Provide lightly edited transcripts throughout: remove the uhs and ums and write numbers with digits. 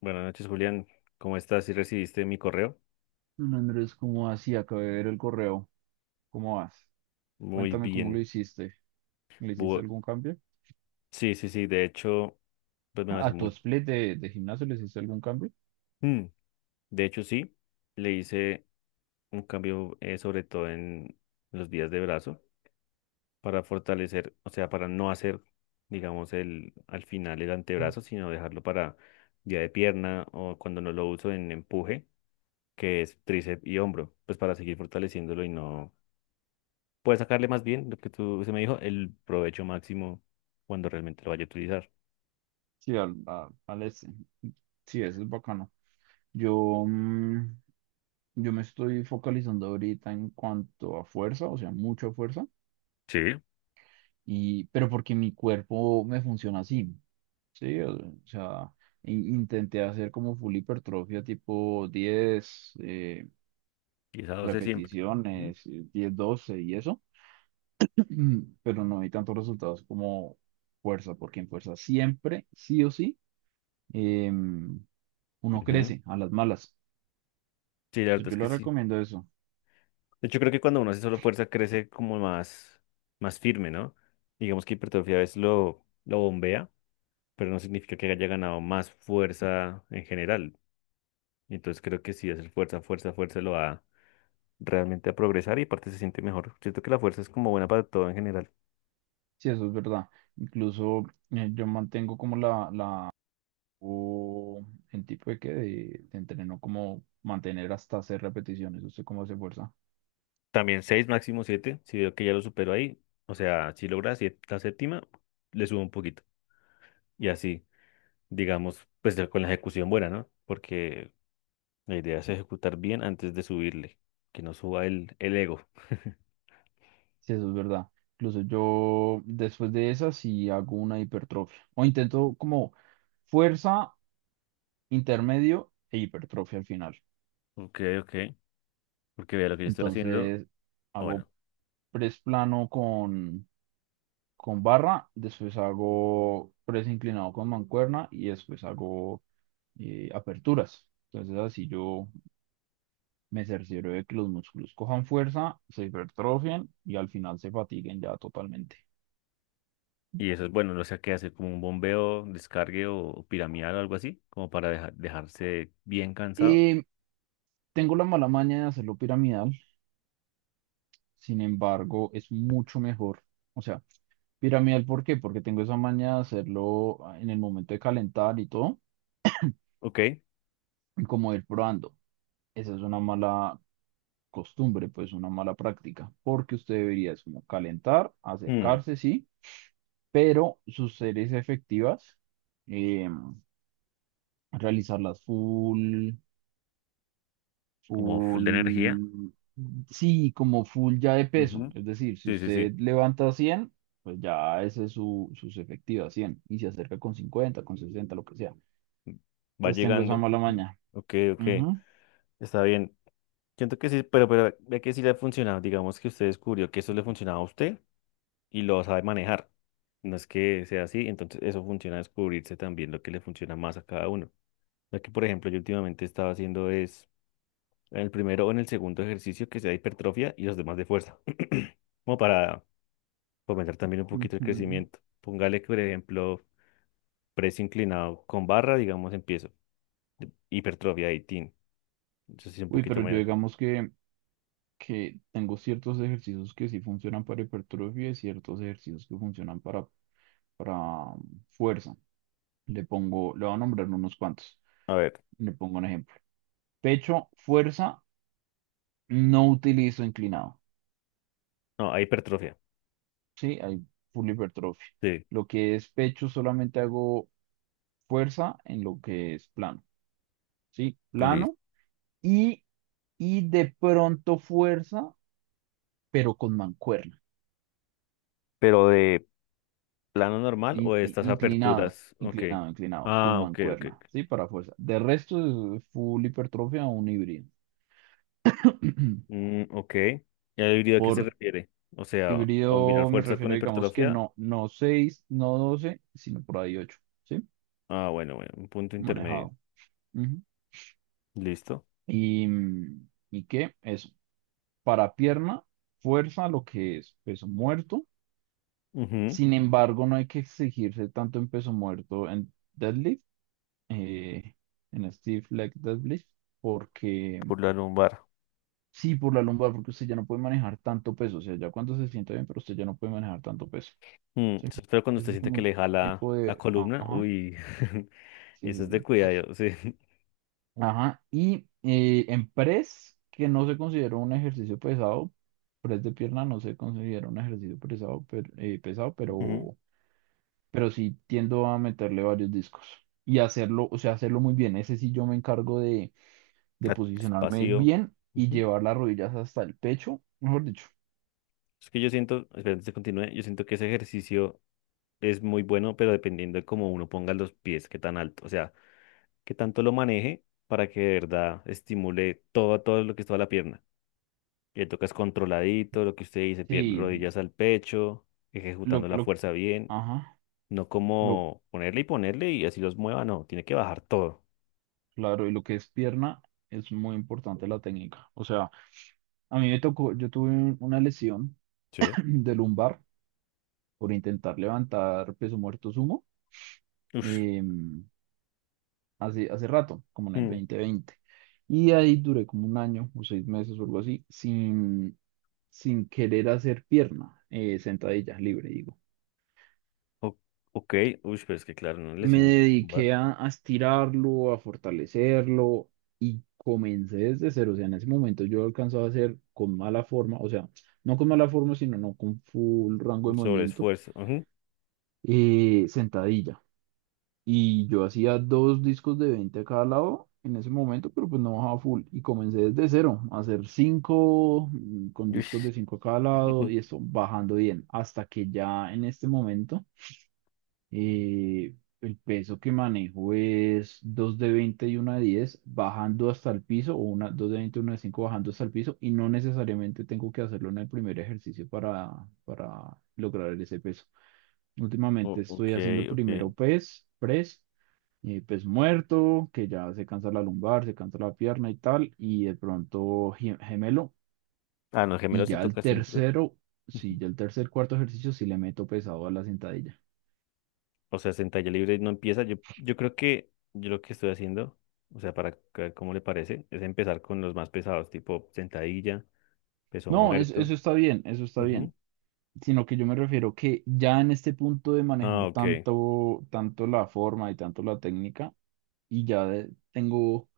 Buenas noches, Julián. ¿Cómo estás? ¿Sí recibiste mi correo? Hola, Andrés, ¿cómo vas? Sí, acabé de ver el correo. ¿Cómo vas? Muy Cuéntame cómo lo bien. hiciste. ¿Le hiciste Bu- algún cambio? sí, sí, sí. De hecho, pues me hace ¿A tu muy split de gimnasio le hiciste algún cambio? Mm, de hecho, sí. Le hice un cambio, sobre todo en los días de brazo, para fortalecer, o sea, para no hacer, digamos, el, al final el antebrazo, sino dejarlo para día de pierna o cuando no lo uso en empuje, que es tríceps y hombro, pues para seguir fortaleciéndolo y no puedes sacarle más bien lo que tú se me dijo, el provecho máximo cuando realmente lo vaya a utilizar. Sí, al este. Sí, eso es bacano. Yo, mm, yo me estoy focalizando ahorita en cuanto a fuerza, o sea, mucha fuerza, Sí, y, pero porque mi cuerpo me funciona así, ¿sí? O sea, intenté hacer como full hipertrofia tipo 10 y esa dosis siempre. Ujú. repeticiones, 10, 12 y eso. Pero no hay tantos resultados como fuerza, porque en fuerza siempre, sí o sí, em, uno Ujú. crece a las malas. Sí, la verdad Entonces, es yo que le sí. recomiendo eso. De hecho, creo que cuando uno hace solo fuerza crece como más, más firme, ¿no? Digamos que hipertrofia a veces lo bombea, pero no significa que haya ganado más fuerza en general. Entonces creo que sí, hacer fuerza, fuerza, fuerza lo va realmente a progresar y aparte se siente mejor. Siento que la fuerza es como buena para todo en general. Sí, eso es verdad. Incluso yo mantengo como la o el tipo de de entreno como mantener hasta hacer repeticiones. ¿Usted cómo hace fuerza? También 6 máximo siete. Si veo que ya lo supero ahí, o sea, si logra la séptima, le subo un poquito. Y así, digamos, pues ya con la ejecución buena, ¿no? Porque la idea es ejecutar bien antes de subirle, que no suba el ego. Sí, eso es verdad. Incluso yo después de esa sí hago una hipertrofia. O intento como fuerza, intermedio e hipertrofia al final. Ok, ok. Porque vea lo que yo estoy haciendo. Entonces Ah, hago bueno, press plano con barra, después hago press inclinado con mancuerna y después hago aperturas. Entonces así yo me cercioro de que los músculos cojan fuerza, se hipertrofien y al final se fatiguen ya totalmente. y eso es bueno, no sé qué hacer, como un bombeo, descargue o piramidal o algo así, como para dejarse bien cansado. Eh, Tengo la mala maña de hacerlo piramidal, sin embargo es mucho mejor. O sea, piramidal, ¿por qué? Porque tengo esa maña de hacerlo en el momento de calentar y todo, Ok. y como ir probando. Esa es una mala costumbre, pues una mala práctica, porque usted debería es como calentar, mm, acercarse, sí, pero sus series efectivas, eh, realizarlas Como full de energía. full, sí, como full ya de peso. Ujú. Es decir, si Sí, sí, sí. usted levanta 100, pues ya ese es sus efectivas 100 y se acerca con 50, con 60, lo que sea. Va Entonces tengo esa llegando. mala Ujú, ujú. maña. Ok, ok. Ujú, Está bien. Siento que sí, pero ve que sí le ha funcionado. Digamos que usted descubrió que eso le funcionaba a usted y lo sabe manejar. No es que sea así, entonces eso funciona descubrirse también lo que le funciona más a cada uno. Lo que, por ejemplo, yo últimamente estaba haciendo es en el primero o en el segundo ejercicio que sea hipertrofia y los demás de fuerza. Como para fomentar también un poquito el ujú. crecimiento. Póngale que, por ejemplo, press inclinado con barra, digamos, empiezo. Hipertrofia 18. Entonces sí, un Uy, poquito pero yo menos. digamos que tengo ciertos ejercicios que sí funcionan para hipertrofia y ciertos ejercicios que funcionan para fuerza. Le pongo, le voy a nombrar unos cuantos. A ver. Le pongo un ejemplo. Pecho, fuerza, no utilizo inclinado. No, a hipertrofia. Sí, hay full hipertrofia. Sí. Lo que es pecho solamente hago fuerza en lo que es plano. Sí, plano y, y de pronto fuerza, pero con mancuerna. Pero de plano normal o de estas aperturas. Ok. Inclinado, con Ah, ok, ok, mancuerna, ok. ¿sí? Para fuerza. De resto, es full hipertrofia o un híbrido. Ok. ¿Y la híbrido a qué se Por refiere? O sea, combinar híbrido me fuerza con refiero, digamos que hipertrofia. No 6, no 12, sino por ahí 8, ¿sí? Ah, bueno, bueno, un punto intermedio. Manejado. Ujú. Listo. Y, ¿y qué? Eso. Para pierna, fuerza, lo que es peso muerto. Ujú. Sin embargo, no hay que exigirse tanto en peso muerto, en deadlift, eh, en stiff leg deadlift, porque... Por la lumbar. Sí, por la lumbar, porque usted ya no puede manejar tanto peso. O sea, ya cuando se sienta bien, pero usted ya no puede manejar tanto peso. Mm, ¿Sí? eso es feo cuando usted Ese es siente como que un le jala tipo la de. columna. Ajá. Uy, Sí, eso es sí, de sí. cuidado, sí. Ajá. Y en press, que no se considera un ejercicio pesado, press de pierna no se considera un ejercicio pesado, pero, eh, pesado, Ujú. pero, pero sí tiendo a meterle varios discos. Y hacerlo, o sea, hacerlo muy bien. Ese sí yo me encargo de Ah, posicionarme espacio. bien y Ujú. llevar las rodillas hasta el pecho, mejor dicho. Es que yo siento, espera, antes de continúe, yo siento que ese ejercicio es muy bueno, pero dependiendo de cómo uno ponga los pies, qué tan alto. O sea, que tanto lo maneje para que de verdad estimule todo, todo lo que es toda la pierna. Le tocas controladito, lo que usted dice, Sí, rodillas al pecho, ejecutando la lo... fuerza bien, Ajá, no lo, como ponerle y ponerle y así los mueva, no, tiene que bajar todo. claro, y lo que es pierna es muy importante la técnica. O sea, a mí me tocó, yo tuve una lesión Sí. de lumbar por intentar levantar peso muerto sumo, Uf. em, hace rato, como en el dos Mm. mil veinte Y ahí duré como un año o 6 meses o algo así, sin querer hacer pierna, sentadilla libre, digo. O- ok, uy, pero es que claro, una Me lesión, dediqué lumbar. A estirarlo, a fortalecerlo y comencé desde cero. O sea, en ese momento yo alcanzaba a hacer con mala forma, o sea, no con mala forma, sino no con full rango Un de movimiento, sobreesfuerzo. Ujú. Sentadilla. Y yo hacía dos discos de 20 a cada lado en ese momento, pero pues no bajaba full. Y comencé desde cero a hacer cinco, con discos Ush. de cinco a cada lado y eso bajando bien, hasta que ya en este momento. Eh, el peso que manejo es 2 de 20 y una de 10 bajando hasta el piso, o una, 2 de 20 y 1 de 5 bajando hasta el piso, y no necesariamente tengo que hacerlo en el primer ejercicio para lograr ese peso. Últimamente Ok, estoy haciendo ok. primero press, pes muerto, que ya se cansa la lumbar, se cansa la pierna y tal, y de pronto gemelo. Ah, no, Y gemelos sí ya el toca siempre. tercero, sí, ya el tercer, cuarto ejercicio sí le meto pesado a la sentadilla. O sea, sentalla libre no empieza. Yo creo que yo lo que estoy haciendo, o sea, para ver cómo le parece, es empezar con los más pesados, tipo sentadilla, peso No, muerto. eso está bien, eso está Ujú. bien. Sino que yo me refiero que ya en este punto de Ah, manejar ok. tanto, tanto la forma y tanto la técnica, y ya tengo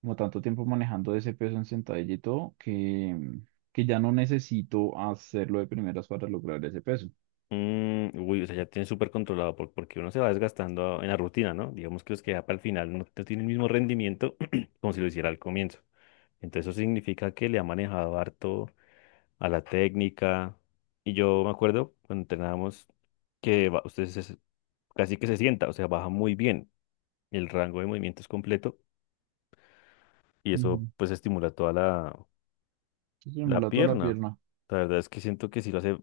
como tanto tiempo manejando ese peso en sentadilla y todo, que ya no necesito hacerlo de primeras para lograr ese peso. Mm, uy, o sea, ya tiene súper controlado porque uno se va desgastando en la rutina, ¿no? Digamos que los que ya para el final no, no tienen el mismo rendimiento como si lo hiciera al comienzo. Entonces eso significa que le ha manejado harto a la técnica. Y yo me acuerdo cuando entrenábamos que casi que se sienta, o sea, baja muy bien. El rango de movimiento es completo y eso Ujú. pues estimula toda la, Se la simula toda la pierna. pierna, La verdad es que siento que sí lo hace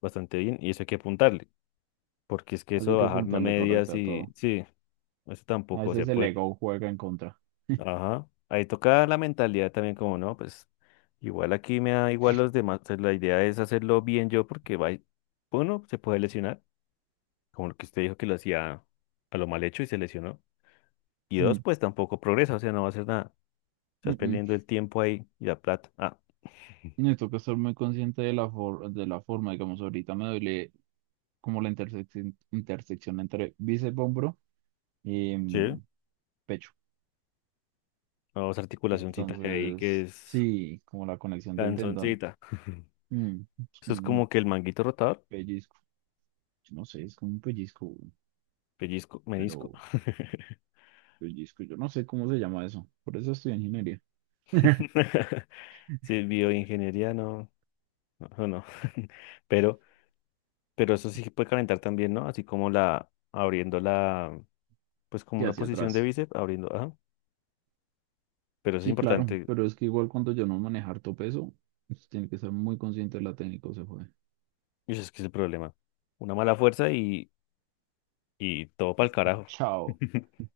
bastante bien y eso hay que apuntarle, porque es que eso así de que bajarme a apuntarle medias correcta a y todo. sí, eso A tampoco se veces el puede. ego juega en contra. Ajá. Ahí toca la mentalidad también como, no, pues igual aquí me da igual los demás, o sea, la idea es hacerlo bien yo porque va, uno, se puede lesionar, como lo que usted dijo que lo hacía a lo mal hecho y se lesionó. Y dos, Mm, pues tampoco progresa, o sea, no va a hacer nada. Estás mm, perdiendo mm. el tiempo ahí y la plata. Ah. Necesito que estar muy consciente de la, de la forma, digamos, ahorita me duele como la intersección, intersección entre bíceps, hombro y Sí, pecho. vamos articulacioncita que hay que Entonces, es sí, como la conexión del tendón. canzoncita. Mm, es Eso como es como un que el manguito rotador, pellizco. Yo no sé, es como un pellizco, güey, pellizco, menisco. pero pellizco, yo no sé cómo se llama eso. Por eso estoy en ingeniería. Si es bioingeniería, no, no, no. Pero, pero eso sí puede calentar también, ¿no? Así como la, abriendo la, pues como Y una hacia posición de atrás. bíceps, abriendo, ajá. Pero eso es Sí, claro, importante, pero es que igual cuando yo no manejo harto peso, pues, tiene que ser muy consciente de la técnica, se fue. y eso es que es el problema. Una mala fuerza y todo para el carajo. Chao.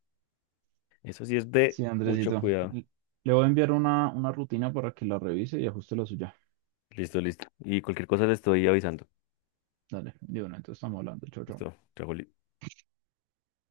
Eso sí es de Sí, mucho Andresito. cuidado. Le voy a enviar una rutina para que la revise y ajuste la suya. Listo, listo. Y cualquier cosa le estoy avisando. Dale, de una, entonces estamos hablando. Chau, chau. Listo, trago,